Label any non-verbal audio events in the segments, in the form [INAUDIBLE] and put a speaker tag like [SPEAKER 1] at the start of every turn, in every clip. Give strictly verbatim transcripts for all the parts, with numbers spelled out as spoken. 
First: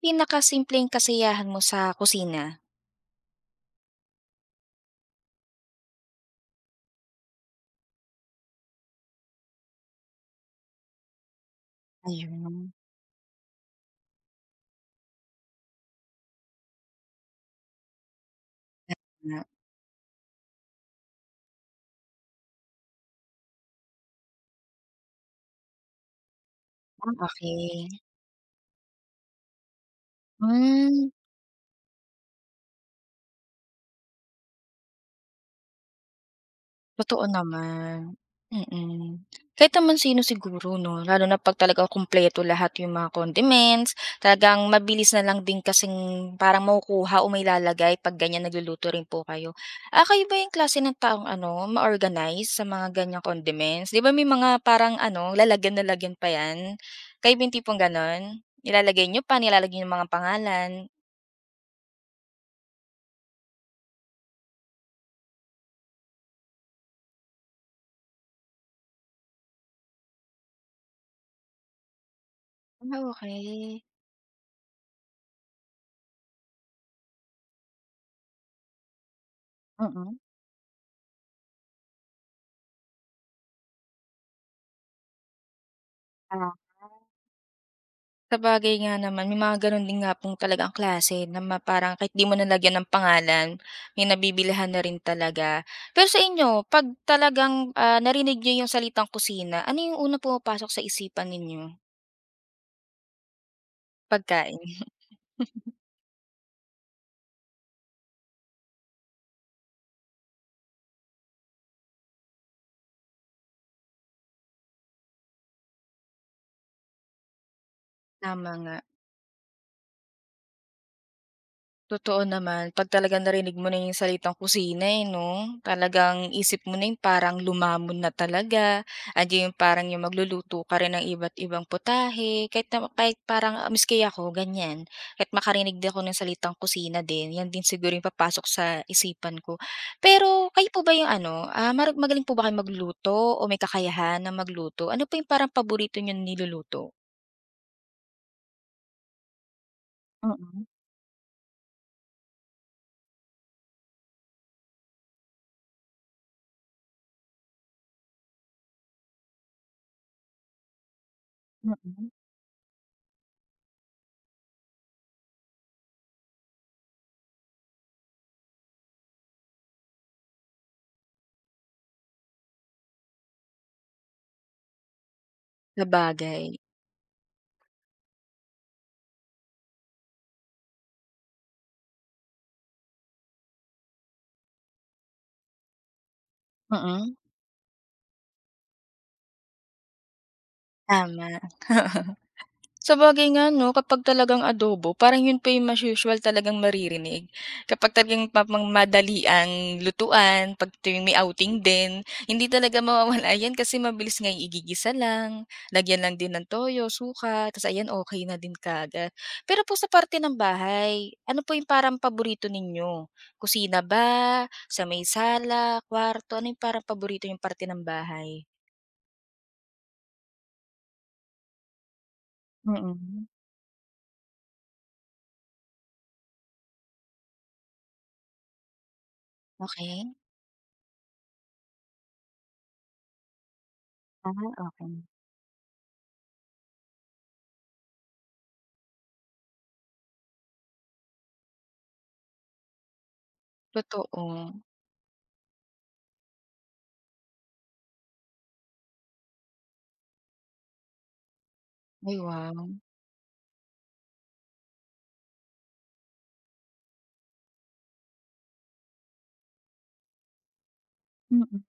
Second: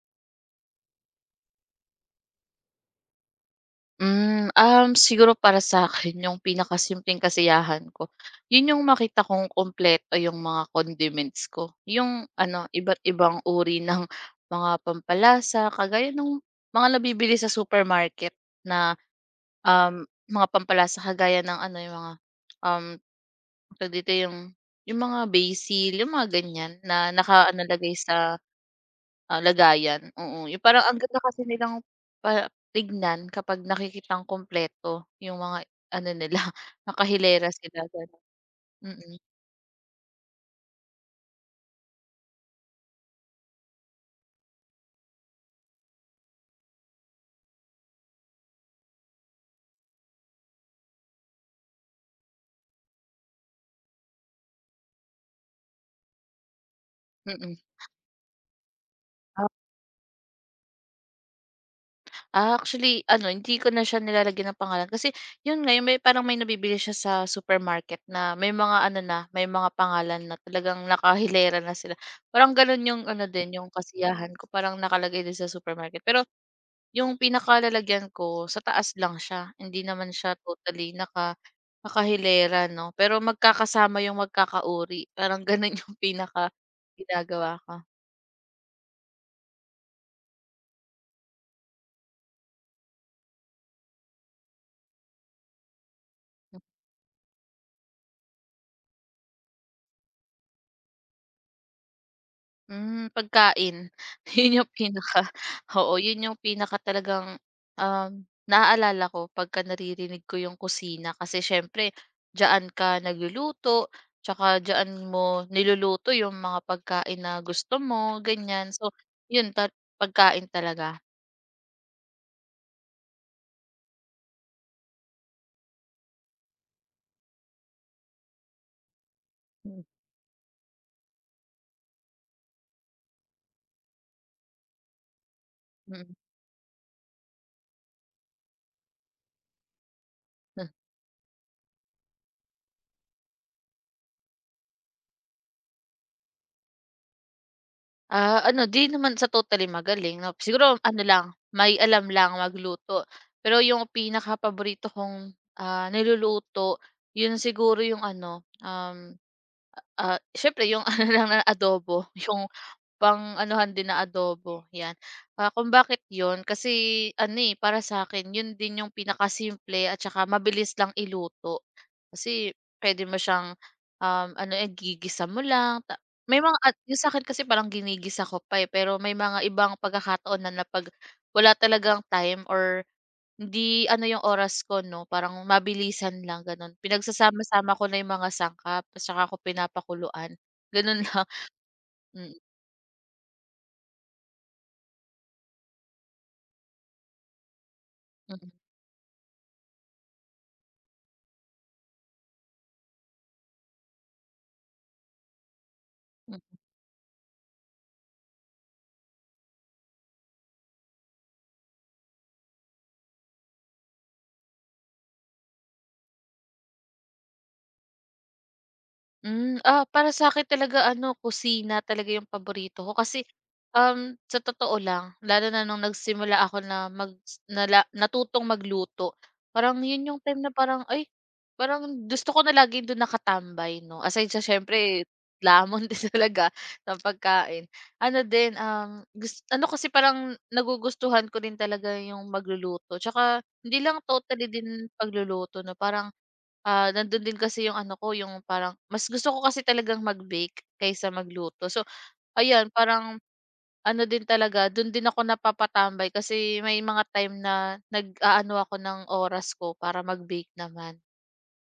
[SPEAKER 1] Pinakasimpleng kasiyahan mo sa kusina?
[SPEAKER 2] Hmm, um, siguro para sa sa'kin yung pinakasimpleng kasiyahan ko, yun yung makita kong kumpleto yung mga condiments ko. Yung ano,
[SPEAKER 1] Ayun.
[SPEAKER 2] iba't ibang uri ng mga pampalasa kagaya ng mga nabibili sa supermarket na,
[SPEAKER 1] Na
[SPEAKER 2] um, mga pampalasa kagaya ng ano, yung mga, um, tawag dito, yung yung mga basil, yung mga ganyan na
[SPEAKER 1] ah,
[SPEAKER 2] naka ah,
[SPEAKER 1] okey.
[SPEAKER 2] nakalagay sa Ah, lagayan, oo. Yung parang ang
[SPEAKER 1] Hmm.
[SPEAKER 2] ganda kasi nilang pa tignan kapag nakikitang kumpleto yung mga ano nila, [LAUGHS]
[SPEAKER 1] Totoo
[SPEAKER 2] nakahilera sila gano'n.
[SPEAKER 1] naman,
[SPEAKER 2] Mm,
[SPEAKER 1] mm. Kahit naman sino siguro 'no, lalo na 'pag talagang kumpleto lahat yung mga condiments, talagang mabilis na lang din kasing parang makukuha o mai-lalagay 'pag ganyan nagluluto rin po kayo. Ah, kayo ba yung klase ng taong ano, ma-organize sa mga ganyang condiments? 'Di ba may mga parang ano, lalagyan lalagyan pa 'yan? Kayo ba yung
[SPEAKER 2] mm.
[SPEAKER 1] tipong gano'n? Nilalagay nyo pa, nilalagay yung mga pangalan?
[SPEAKER 2] Ah, actually ano, hindi ko na siya nilalagyan ng pangalan kasi yun nga, yung may parang may nabibili siya sa supermarket na may mga ano na, may mga pangalan na talagang nakahilera na sila. Parang ganun
[SPEAKER 1] Ah,
[SPEAKER 2] yung ano din, yung
[SPEAKER 1] okey.
[SPEAKER 2] kasiyahan ko parang nakalagay din sa supermarket. Pero yung pinakalalagyan ko sa taas lang siya, hindi naman
[SPEAKER 1] Mm.
[SPEAKER 2] siya totally naka nakahilera 'no, pero magkakasama yung magkakauri, parang ganun [LAUGHS] yung pinaka ginagawa ko.
[SPEAKER 1] Sabagay nga naman, may mga gano'n din nga pong talagang klase na ma parang kahit 'di mo na lagyan ng pangalan, may nabibilhan na rin talaga. Pero sa inyo 'pag talagang, ah, narinig niyo yung salitang kusina, ano yung unang pumapasok sa isipan ninyo?
[SPEAKER 2] Hmm, pagkain. [LAUGHS]
[SPEAKER 1] Pagkain,
[SPEAKER 2] 'Yun yung pinaka oo, 'yun yung pinaka talagang, um, naaalala ko pagka naririnig ko yung kusina kasi siyempre diyaan ka nagluluto, tsaka diyaan mo niluluto yung mga pagkain na gusto mo,
[SPEAKER 1] tama
[SPEAKER 2] ganyan.
[SPEAKER 1] nga.
[SPEAKER 2] So, 'yun ta pagkain talaga.
[SPEAKER 1] Totoo naman, 'pag talagang narinig mo na yung salitang kusina, eh, 'no? Talagang isip mo na yung parang lumamon na talaga, andiyan yung
[SPEAKER 2] Hmm,
[SPEAKER 1] parang yung magluluto ka rin ng iba't ibang putahe, kahit na kahit parang ah, miski ako ganyan, kahit makarinig din ako
[SPEAKER 2] mm.
[SPEAKER 1] ng salitang kusina din, 'yan din siguro yung papasok sa isipan ko. Pero kayo po ba yung ano, ah, maru magaling po ba kayong magluto o may kakayahan na magluto? Ano pa yung parang paborito niyong niluluto?
[SPEAKER 2] Ah, ano, 'di naman sa totally magaling 'no,
[SPEAKER 1] Mm,
[SPEAKER 2] siguro ano lang, may alam lang magluto. Pero yung pinakapaborito kong, ah, niluluto, yun siguro yung ano, um, ah, siyempre yung [LAUGHS] ano lang na adobo,
[SPEAKER 1] mm.
[SPEAKER 2] yung pang-anuhan din na adobo, 'yan. Ah, kung bakit yun, kasi ano, eh, para sa akin yun din yung pinakasimple at saka mabilis lang iluto. Kasi pwede mo siyang, um, ano, eh, gigisa mo lang ta may mga
[SPEAKER 1] Sabagay.
[SPEAKER 2] at yung sa akin kasi parang ginigisa ko pa, eh, pero may mga ibang pagkakataon na na 'pag wala talagang time or hindi ano yung oras ko 'no, parang mabilisan lang gano'n.
[SPEAKER 1] Mm.
[SPEAKER 2] Pinagsasama-sama ko na yung mga sangkap at saka ko pinapakuluan, gano'n lang.
[SPEAKER 1] Tama.
[SPEAKER 2] [LAUGHS] Mm,
[SPEAKER 1] Sabagay nga 'no, kapag talagang adobo parang yun pa yung mas usual talagang maririnig. Kapag talagang ma
[SPEAKER 2] mm.
[SPEAKER 1] madali ang lutuan, 'pag tuwing may outing din, hindi talaga mawawala yan kasi mabilis nga igigisa lang, lagyan lang din ng toyo, suka, tas ayan okay na din kaagad. Pero po sa parte ng bahay, ano po yung parang paborito ninyo? Kusina ba, sa may sala, kwarto, ano yung parang paborito yung parte ng bahay?
[SPEAKER 2] Hmm, ah, para sa akin talaga ano, kusina talaga yung paborito ko
[SPEAKER 1] Mm.
[SPEAKER 2] kasi, um, sa totoo lang, lalo na nung nagsimula ako na mag nala natutong magluto, parang
[SPEAKER 1] Okey.
[SPEAKER 2] yun yung time na parang, ay, parang gusto ko na laging dun nakatambay 'no, aside
[SPEAKER 1] Ah,
[SPEAKER 2] sa
[SPEAKER 1] okay.
[SPEAKER 2] siyempre lamon [LAUGHS] din talaga ng pagkain. Ano din, um, gus ano kasi parang nagugustuhan ko din talaga yung magluluto 'tsaka hindi lang totally
[SPEAKER 1] Totoo.
[SPEAKER 2] din pagluluto 'no, parang, ah, nandun din kasi yung ano ko, yung parang mas gusto ko kasi talagang mag-bake kaysa magluto. So,
[SPEAKER 1] Ay,
[SPEAKER 2] ayan
[SPEAKER 1] wow.
[SPEAKER 2] parang ano din talaga, dun din ako napapatambay kasi may mga time na nag-aano ako ng oras ko para mag-bake naman,
[SPEAKER 1] Mm.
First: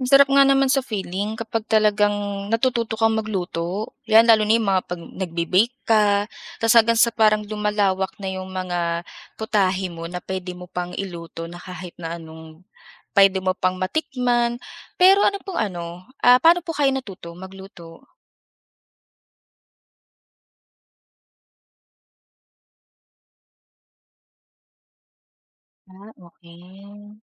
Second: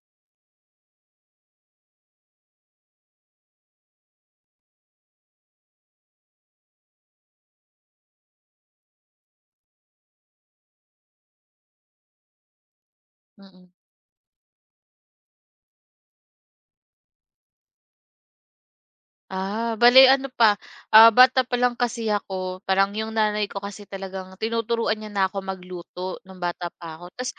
[SPEAKER 1] Ang sarap nga naman sa feeling kapag talagang natututo kang magluto. 'Yan lalo na 'yung mga 'pag nagbe-bake ka, ta's hanggang sa parang lumalawak na 'yung mga putahe mo na puwede mo pang iluto na kahit na anong puwede mo
[SPEAKER 2] mm.
[SPEAKER 1] pang matikman. Pero ano pong ano, ah, paano po kayo natuto magluto?
[SPEAKER 2] Ah, bale ano pa, ah, bata pa lang kasi ako, parang yung nanay ko kasi talagang tinuturuan niya na ako magluto
[SPEAKER 1] Ah,
[SPEAKER 2] nung
[SPEAKER 1] okey.
[SPEAKER 2] bata pa ako ta's.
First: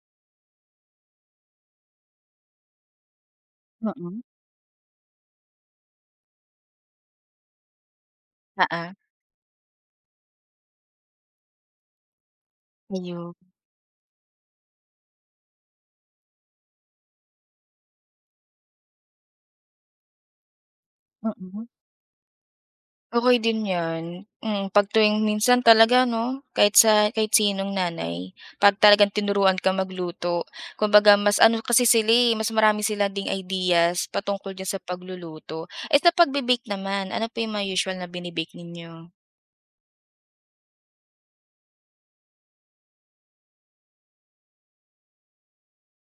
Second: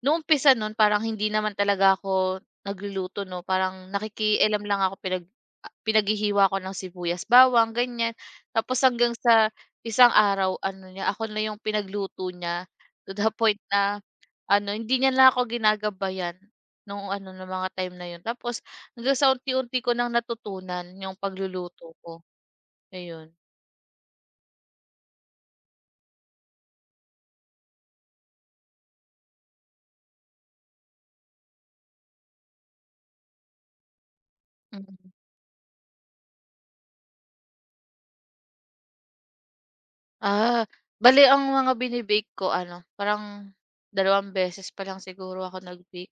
[SPEAKER 2] Nung umpisa nun parang hindi naman talaga ako nagluluto 'no,
[SPEAKER 1] Hmm.
[SPEAKER 2] parang
[SPEAKER 1] Mm. Oo,
[SPEAKER 2] nakikialam lang ako pinag ah, pinaghihiwa ako ng sibuyas, bawang, ganyan.
[SPEAKER 1] ah,
[SPEAKER 2] Tapos
[SPEAKER 1] ah,
[SPEAKER 2] hanggang sa isang araw ano niya, ako na yung pinagluto niya to the
[SPEAKER 1] ayun.
[SPEAKER 2] [LAUGHS] point na ano, hindi niya na ako ginagabayan nung ano, nung mga time na yun. Tapos hanggang sa unti-unti ko nang natutunan yung
[SPEAKER 1] Mm.
[SPEAKER 2] pagluluto ko, ayun.
[SPEAKER 1] Okey din 'yan, mm, 'pag tuwing minsan talaga 'no, kahit sa kahit sinong nanay, 'pag talagang tinuruan ka magluto, kumbaga mas ano kasi sila, eh, mas marami sila ding ideas patungkol diyan sa
[SPEAKER 2] Mm.
[SPEAKER 1] pagluluto. Eh, sa pagbe-bake naman, ano pa yung mga usual na bini-bake ninyo?
[SPEAKER 2] Ah, Bale ang mga bini-bake ko ano, parang dalawang beses pa lang siguro ako nag-bake.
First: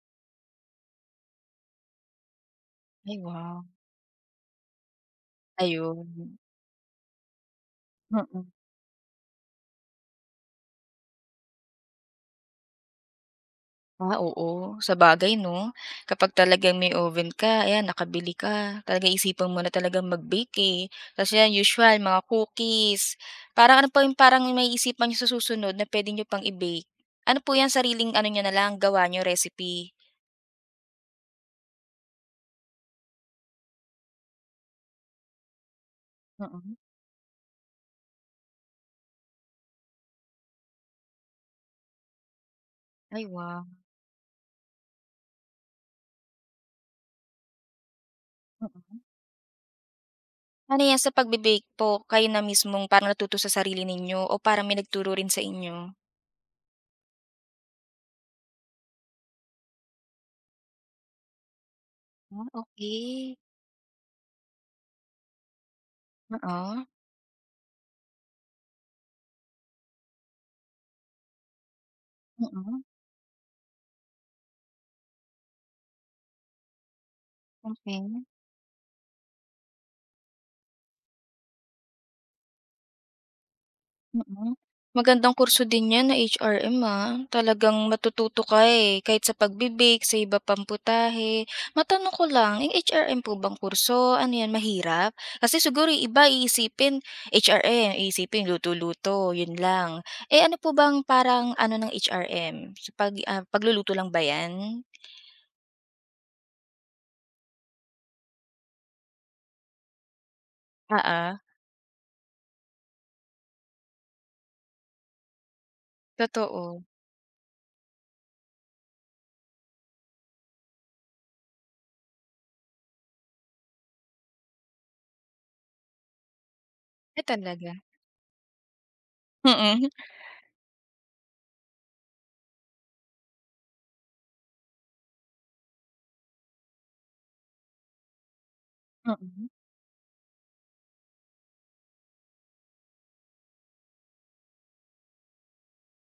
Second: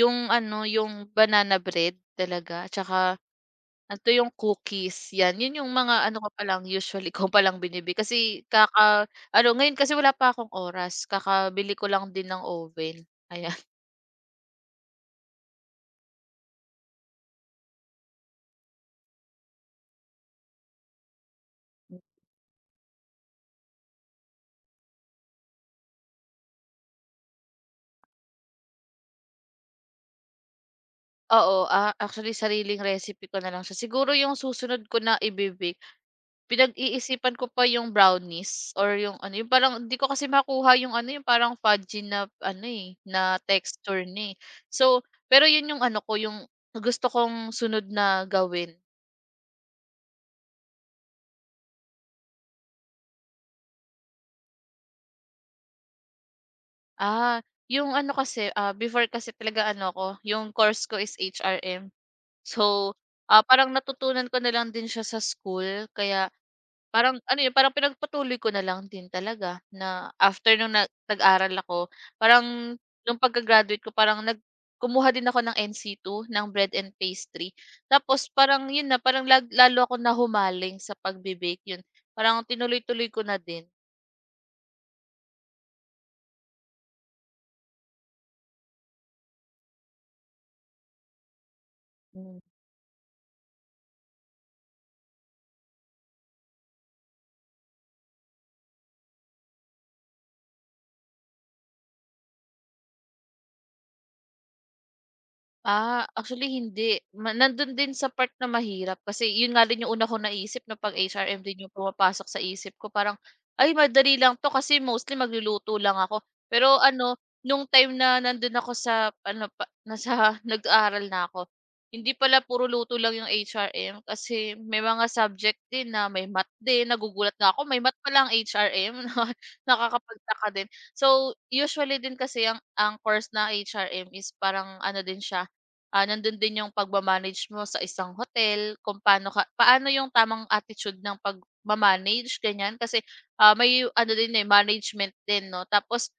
[SPEAKER 2] Yung ano, yung banana bread talaga, tsaka
[SPEAKER 1] Ay, wow.
[SPEAKER 2] ano 'to, yung cookies, 'yan. 'Yun yung mga
[SPEAKER 1] Ayun,
[SPEAKER 2] ano ko pa lang, usually ko pa lang bini kasi
[SPEAKER 1] mm.
[SPEAKER 2] kaka-ano, ngayon kasi wala pa akong oras, kakabili ko lang din ng oven, ayan. [LAUGHS]
[SPEAKER 1] Ah, oo. Sabagay 'no, kapag talagang may oven ka, ayan nakabili ka, talagang isipan mo na talagang mag-bake, eh. Tapos 'yan usual mga cookies, parang ano pa yung parang maiisipan niyo sa susunod na puwede niyo pang i-bake? Ano po 'yan, sariling ano niyo na lang, gawa niyo, recipe?
[SPEAKER 2] Oo, ah, actually sariling recipe ko na lang siya. Siguro yung susunod ko na ibibig
[SPEAKER 1] Mm.
[SPEAKER 2] pinag-iisipan ko pa yung brownies or yung ano, yung parang hindi ko kasi makuha yung ano, yung parang fudgy na ano, eh,
[SPEAKER 1] Ay,
[SPEAKER 2] na
[SPEAKER 1] wow.
[SPEAKER 2] texture ni eh. So, pero yun yung ano ko, yung gusto kong sunod na gawin.
[SPEAKER 1] Mm. Ano 'yan, sa pagbe-bake po, kayo na mismong parang natuto sa sarili ninyo o parang may nagturo rin sa inyo?
[SPEAKER 2] Ah, yung ano kasi, ah, before kasi talaga ano ko, yung course ko is H R M.
[SPEAKER 1] Ah,
[SPEAKER 2] So,
[SPEAKER 1] okey.
[SPEAKER 2] ah, parang natutunan ko na lang din siya sa school kaya
[SPEAKER 1] Oo.
[SPEAKER 2] parang ano yun, parang pinagpatuloy ko na lang din talaga na after nung nag nag-aral ako, parang
[SPEAKER 1] Mm.
[SPEAKER 2] nung pagka-graduate ko parang nag kumuha din ako ng nc two ng bread and pastry.
[SPEAKER 1] Okey.
[SPEAKER 2] Tapos parang yun na, parang lag lalo ako nahumaling sa pagbe-bake, yun. Parang tinuloy-tuloy ko na din.
[SPEAKER 1] Mm. Magandang kurso din 'yan na H R M, ah. Talagang matututo ka, eh, kahit sa pagbibig sa iba pang putahe. Matanong ko lang, yung H R M po bang kurso, ano 'yan, mahirap? Kasi siguro yung iba iisipin H R M, iisipin luto-luto, 'yun lang. Eh, ano po bang parang ano ng H R M? Sa pag ah, pagluluto lang ba 'yan?
[SPEAKER 2] Ah, actually hindi, ma nandun din sa part na mahirap kasi yun nga din yung una kong naisip na 'pag
[SPEAKER 1] Oo,
[SPEAKER 2] H R M din yung pumapasok sa isip ko parang, "Ay madali lang 'to kasi mostly magluluto lang ako."
[SPEAKER 1] totoo.
[SPEAKER 2] Pero ano, nung time na nandun ako sa ano pa nasa [LAUGHS] nag-aaral na ako, hindi pala puro luto lang yung H R M kasi may mga subject din na may math din,
[SPEAKER 1] Ay
[SPEAKER 2] nagugulat na ako
[SPEAKER 1] talaga?
[SPEAKER 2] may math pala ang H R M na [LAUGHS]
[SPEAKER 1] Mm,
[SPEAKER 2] nakakapagtaka din. So, usually din kasi ang ang course na H R M is parang ano din siya. Ah, nandun din yung pagma mo sa isang hotel, kung paano ka
[SPEAKER 1] mm.
[SPEAKER 2] paano yung tamang attitude ng pagma-manage ganyan. Kasi, ah, may ano din, eh, management din 'no. Tapos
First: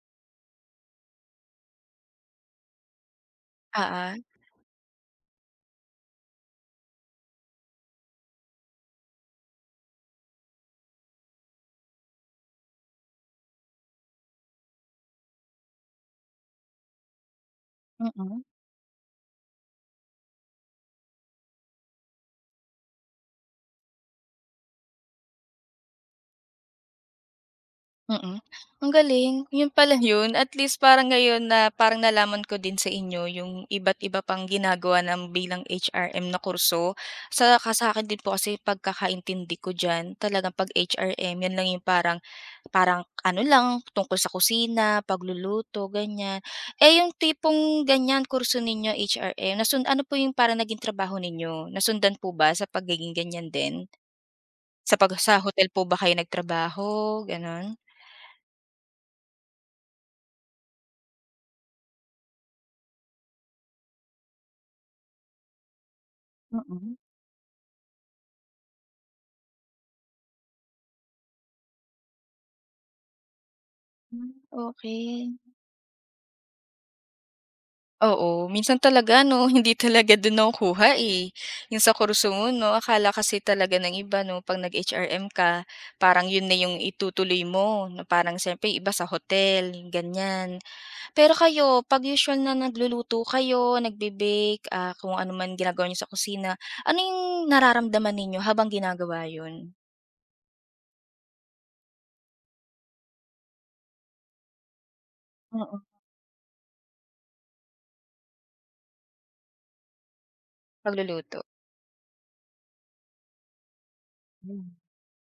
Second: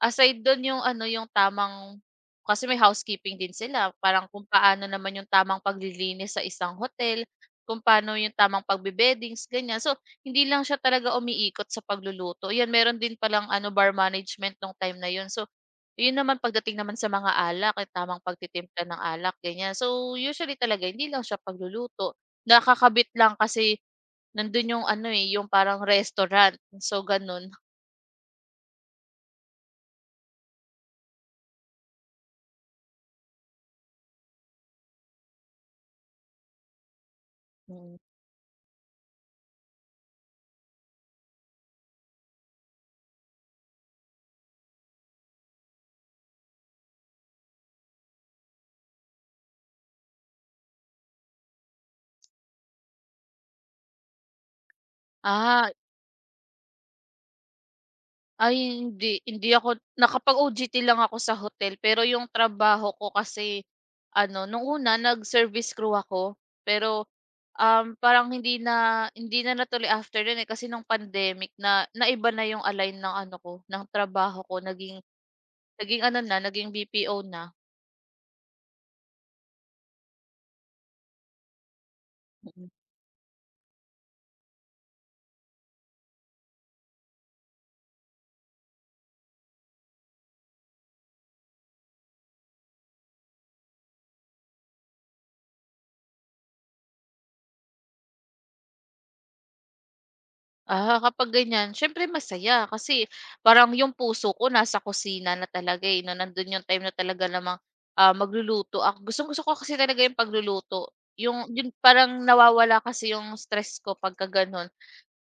[SPEAKER 2] aside dun yung ano, yung tamang kasi may housekeeping din sila,
[SPEAKER 1] Oo,
[SPEAKER 2] parang kung paano naman yung tamang paglilinis sa isang hotel, kung paano yung tamang pagbe-beddings ganyan. So, hindi lang siya talaga umiikot sa pagluluto, 'yan meron din palang ano, bar management nung time na yun. So, yun naman pagdating naman sa mga alak, eh, tamang
[SPEAKER 1] mm.
[SPEAKER 2] pagtitimpla ng alak ganyan. So, usually talaga hindi lang siya pagluluto, nakakabit lang kasi nandun yung ano, eh, yung parang restaurant, so ganun.
[SPEAKER 1] Mm. Ang galing, yun pala yun. At least parang ngayon na parang nalaman ko din sa inyo yung iba't iba pang ginagawa ng bilang H R M na kurso. Sa
[SPEAKER 2] Mm.
[SPEAKER 1] sa'kin din po kasi pagkakaintindi ko diyan, talagang 'pag H R M yun lang yung parang parang ano lang, tungkol sa kusina, pagluluto, ganyan. Eh, yung tipong ganyan kurso ninyo H R M, nasun ano po yung parang naging trabaho ninyo? Nasundan po ba sa pagiging ganyan din? Sa pag sa hotel
[SPEAKER 2] Ah,
[SPEAKER 1] po ba kayo nagtrabaho, gano'n?
[SPEAKER 2] Ay hindi, hindi ako nakapag-O J T lang ako sa hotel pero yung trabaho ko kasi ano nung una nag-service crew ako
[SPEAKER 1] Mm.
[SPEAKER 2] pero, um, parang hindi na hindi na natuloy after nun, eh, kasi nung pandemic na naiba na yung align ng ano ko ng
[SPEAKER 1] Hmm,
[SPEAKER 2] trabaho ko naging
[SPEAKER 1] okey.
[SPEAKER 2] naging ano na, naging B P O na.
[SPEAKER 1] Oo, minsan talaga no, [LAUGHS] hindi talaga dun nakukuha, eh, yung sa kurso mo
[SPEAKER 2] Mm.
[SPEAKER 1] 'no. Akala kasi talaga ng iba 'no 'pag nag-H R M ka parang yun na yung itutuloy mo na parang siyempre iba sa hotel, ganyan. Pero kayo 'pag usual na nagluluto kayo, nagbe-bake, ah, kung ano man ginagawa niyo sa kusina, ano yung nararamdaman ninyo habang ginagawa yun?
[SPEAKER 2] Ah, kapag ganyan siyempre masaya kasi parang yung puso ko nasa kusina na
[SPEAKER 1] Mm,
[SPEAKER 2] talaga, eh, 'no. Nandun yung time na talaga namang, ah, magluluto ako. Gustong-gusto ko kasi talaga yung pagluluto.
[SPEAKER 1] pagluluto.
[SPEAKER 2] Yung yun parang nawawala kasi yung stress ko pagka gano'n.
[SPEAKER 1] Hmm,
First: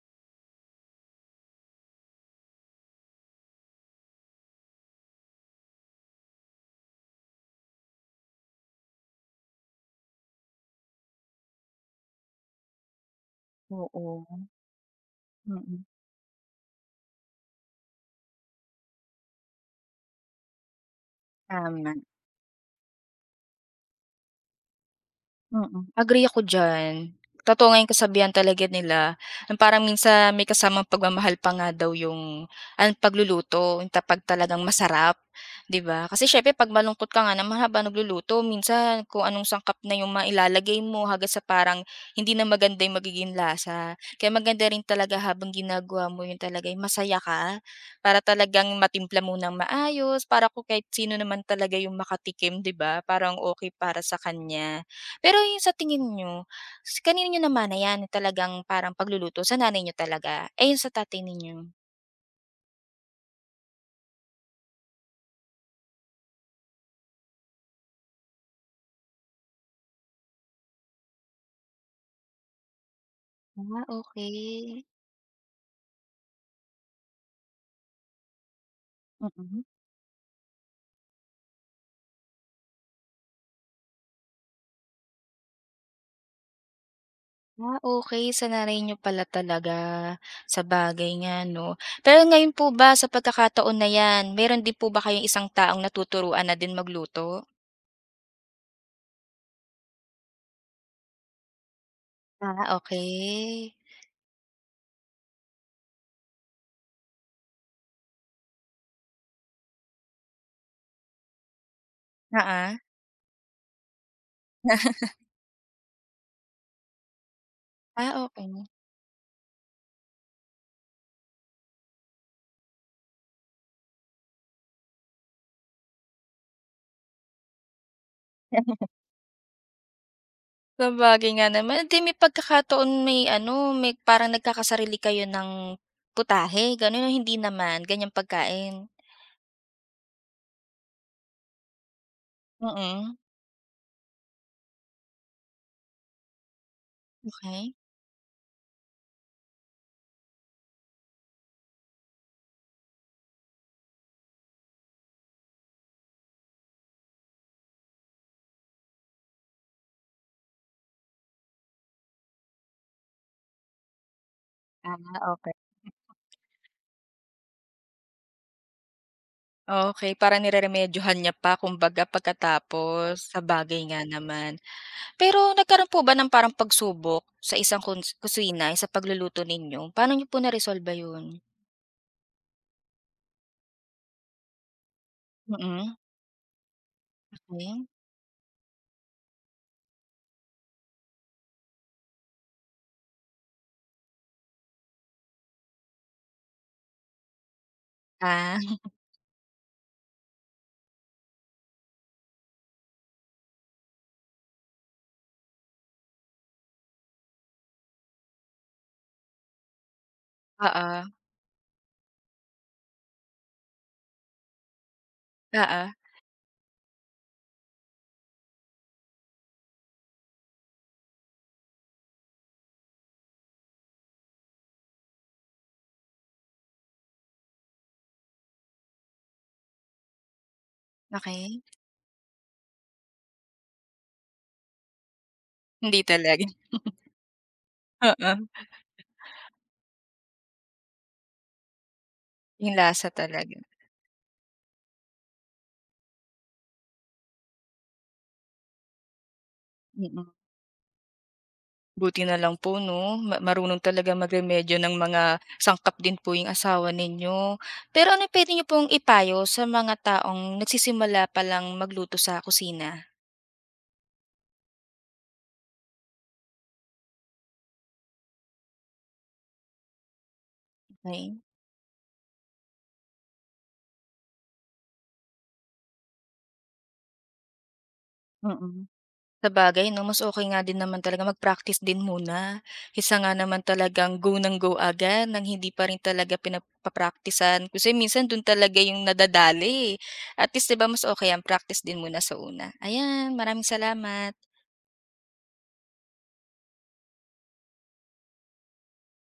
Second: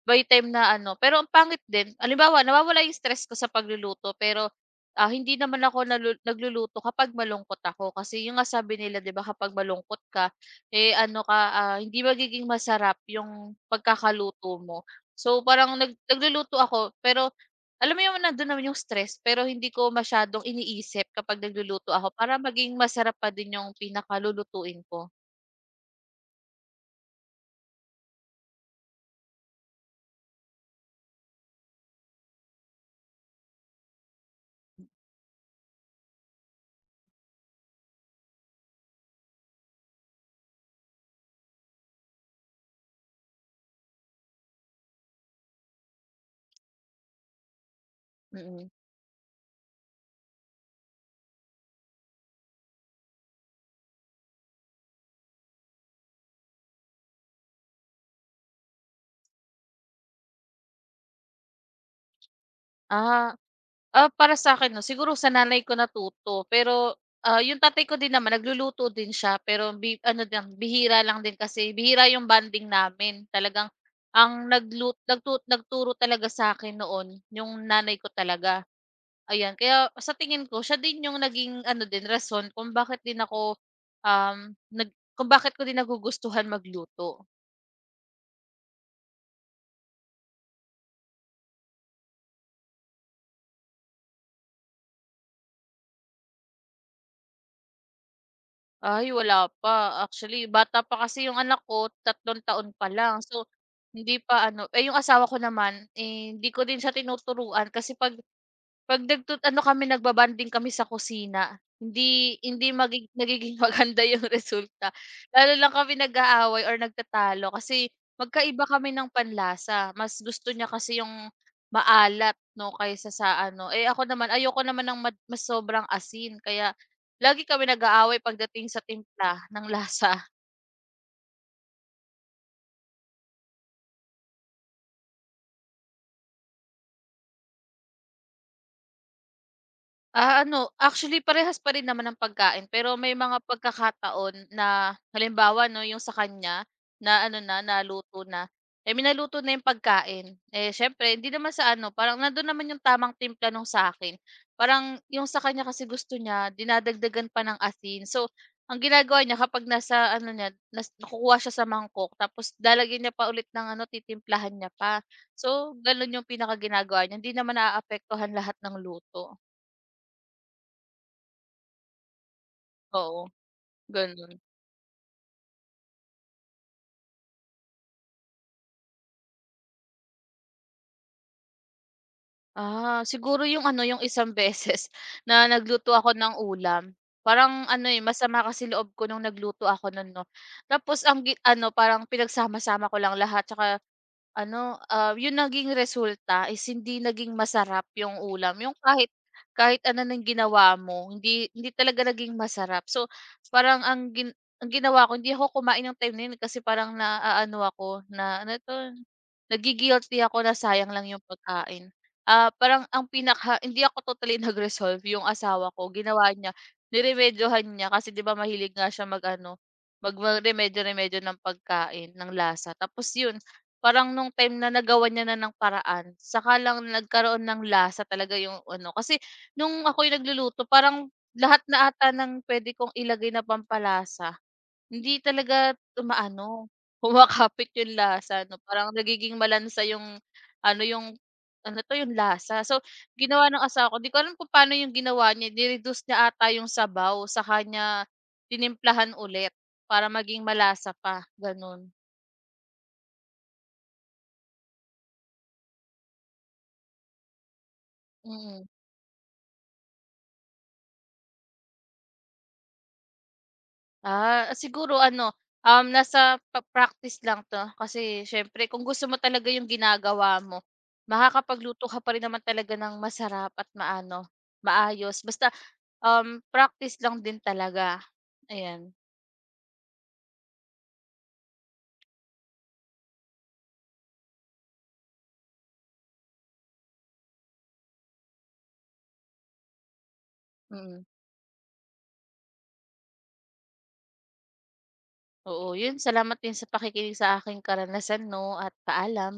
[SPEAKER 2] By time na ano pero ang pangit din halimbawa nawawala yung stress ko sa pagluluto pero, ah, hindi naman ako nalu nagluluto kapag malungkot ako kasi yung nga sabi nila 'di ba kapag malungkot ka, eh, ano ka, ah, hindi magiging masarap yung
[SPEAKER 1] oo.
[SPEAKER 2] pagkakaluto mo. So parang
[SPEAKER 1] Mm,
[SPEAKER 2] nag nagluluto ako pero alam mo yung nandun naman yung stress pero hindi ko masyadong iniisip kapag nagluluto
[SPEAKER 1] tama.
[SPEAKER 2] ako para maging masarap pa din yung pinakalulutuin ko,
[SPEAKER 1] Mm, agree ako diyan. Totoo nga yung kasabihan talaga nila, yung parang minsan may kasamang pagmamahal pa nga daw yung ang pagluluto, yung ta 'pag talagang masarap, 'di ba? Kasi syempre 'pag malungkot ka nga naman habang nagluluto minsan kung anong sangkap na yung mailalagay mo hangga't sa parang hindi na maganda yung magiging lasa. Kaya maganda rin talaga habang ginagawa mo yun talaga yung masaya ka, para
[SPEAKER 2] mm.
[SPEAKER 1] talagang
[SPEAKER 2] Mm.
[SPEAKER 1] matimpla mo ng maayos, para kung kahit sino naman talaga yung makatikim, 'di ba, parang okay para sa kanya. Pero yung sa tingin niyo, s kanino niyo namanayan talagang parang pagluluto sa nanay niyo talaga, eh, yung sa tatay ninyo?
[SPEAKER 2] Ah, Ah, para sa akin 'no, siguro sa nanay ko natuto. Pero, ah, yung tatay ko din naman nagluluto din siya, pero bi ano din bihira lang din kasi bihira yung banding namin. Talagang
[SPEAKER 1] Ah,
[SPEAKER 2] ang
[SPEAKER 1] okay.
[SPEAKER 2] naglut nagtu nagturo talaga sa akin noon yung nanay ko talaga, ayan.
[SPEAKER 1] Mm.
[SPEAKER 2] Kaya sa tingin ko siya din yung naging ano din rason kung bakit din ako, um, nag kung bakit ko din nagugustuhan magluto.
[SPEAKER 1] Ah, okay sa nanay niyo pala talaga. Sa bagay nga 'no. Pero ngayon po ba sa pagkakataon na 'yan, meron din po ba kayong isang taong natuturuan na din magluto?
[SPEAKER 2] Ay, wala pa. Actually, bata pa kasi yung anak ko, tatlong
[SPEAKER 1] Ah,
[SPEAKER 2] taon pa lang. So,
[SPEAKER 1] okay.
[SPEAKER 2] hindi pa ano eh, yung asawa ko naman, eh, hindi ko din siya tinuturuan kasi 'pag 'pag nagtu ano kami, nagbabanding kami sa kusina, hindi
[SPEAKER 1] Oo.
[SPEAKER 2] hindi
[SPEAKER 1] Ah,
[SPEAKER 2] magig nagiging [LAUGHS] maganda yung resulta. Lalo lang kami nag-aaway or nagtatalo kasi
[SPEAKER 1] ah, okay.
[SPEAKER 2] magkaiba kami ng panlasa. Mas gusto niya kasi yung maalat 'no, kaysa sa ano eh, ako naman ayoko naman ng mad mas sobrang asin kaya lagi kami nag-aaway pagdating sa timpla ng lasa.
[SPEAKER 1] Sabagay nga naman, di may pagkakataon may ano, may parang nagkakasarili kayo ng putahe ganon o hindi naman ganyang pagkain?
[SPEAKER 2] Ah, ano, actually parehas pa rin naman ang pagkain pero may
[SPEAKER 1] Mm,
[SPEAKER 2] mga pagkakataon na halimbawa 'no, yung sa kanya na ano na,
[SPEAKER 1] okey.
[SPEAKER 2] naluto na. Eh, minaluto na yung pagkain. Eh, siyempre hindi naman sa ano, parang nandun naman yung tamang timpla nung sa'kin. Parang yung sa kanya kasi gusto niya dinadagdagan pa ng asin. So, ang ginagawa niya kapag nasa ano niya, nas kukuha siya sa mangkok tapos lalagyan niya pa ulit ng ano, titimplahan niya
[SPEAKER 1] Ah,
[SPEAKER 2] pa.
[SPEAKER 1] okey.
[SPEAKER 2] So, ganun yung pinakaginagawa niya, hindi naman naaapektuhan lahat ng luto,
[SPEAKER 1] Okey, parang nireremedyohan niya pa kumbaga pagkatapos,
[SPEAKER 2] oo.
[SPEAKER 1] sabagay nga
[SPEAKER 2] Gano'n.
[SPEAKER 1] naman. Pero nagkaroon po ba ng parang pagsubok sa isang kuns kusina sa pagluluto ninyo? Paano niyo po naresolba yun?
[SPEAKER 2] Ah, siguro yung ano, yung isang beses [LAUGHS] na
[SPEAKER 1] Mm,
[SPEAKER 2] nagluto ako ng ulam. Parang
[SPEAKER 1] okey.
[SPEAKER 2] ano, eh, masama kasi loob ko nung nagluto ako nun 'no. Tapos ang gi ano, parang pinagsama-sama ko lang lahat tsaka ano, ah, yung naging resulta is hindi naging masarap yung ulam, yung
[SPEAKER 1] Ah,
[SPEAKER 2] kahit kahit ano na ginawa mo hindi hindi talaga naging masarap. So, parang ang gin ang ginawa ko hindi ako kumain ng time na yun kasi parang naaano ako na ano 'to, nagi-guilty ako na sayang
[SPEAKER 1] oo,
[SPEAKER 2] lang yung pagkain. Ah, parang ang pinaka hindi ako totally [LAUGHS] nag-resolve yung asawa
[SPEAKER 1] oo,
[SPEAKER 2] ko ginawa niya, niremedyohan niya kasi 'di ba mahilig nga siya mag-ano, mag ano, mag remedyo-remedyo ng pagkain, ng lasa tapos yun parang nung time na nagawan niya na ng paraan, saka lang nagkaroon ng lasa talaga yung ano, kasi nung ako yung nagluluto parang lahat
[SPEAKER 1] okey.
[SPEAKER 2] na ata ng puwede kong ilagay na pampalasa, hindi talaga
[SPEAKER 1] Hindi talaga,
[SPEAKER 2] umaano,
[SPEAKER 1] [LAUGHS]
[SPEAKER 2] [LAUGHS] kumakapit yung lasa 'no,
[SPEAKER 1] oo,
[SPEAKER 2] parang nagiging malansa yung ano, yung ano 'to, yung lasa.
[SPEAKER 1] yung
[SPEAKER 2] So,
[SPEAKER 1] lasa
[SPEAKER 2] ginawa
[SPEAKER 1] talaga,
[SPEAKER 2] ng asawa ko, 'di ko alam kung paano yung ginawa niya, ni-reduce niya ata yung sabaw saka niya tinimplahan ulit para
[SPEAKER 1] mm.
[SPEAKER 2] maging malasa pa, gano'n.
[SPEAKER 1] Buti na lang po 'no, ma marunong talaga magremedyo ng mga sangkap din po yung asawa ninyo. Pero ano puwede niyo
[SPEAKER 2] Mm.
[SPEAKER 1] pong ipayo sa mga taong nagsisimula pa lang magluto sa kusina?
[SPEAKER 2] Ah, siguro ano, um, nasa pa practice lang 'to kasi siyempre kung gusto mo talaga yung ginagawa mo,
[SPEAKER 1] Okey,
[SPEAKER 2] makakapagluto ka pa rin naman talaga ng masarap at maano, maayos basta, um, practice lang din talaga,
[SPEAKER 1] mm.
[SPEAKER 2] ayan.
[SPEAKER 1] Sa bagay 'no, mas okay nga din naman talaga mag-practice din muna, kaysa nga naman talagang go ng go agad ng hindi pa rin talaga pinagpa-praktisan. Kasi minsan dun talaga yung nadadali, eh. At least 'di ba
[SPEAKER 2] Mm,
[SPEAKER 1] mas okey ang practice din muna sa una. Ayan, maraming salamat.
[SPEAKER 2] oo, yun salamat din sa pakikinig sa aking karanasan 'no, at paalam.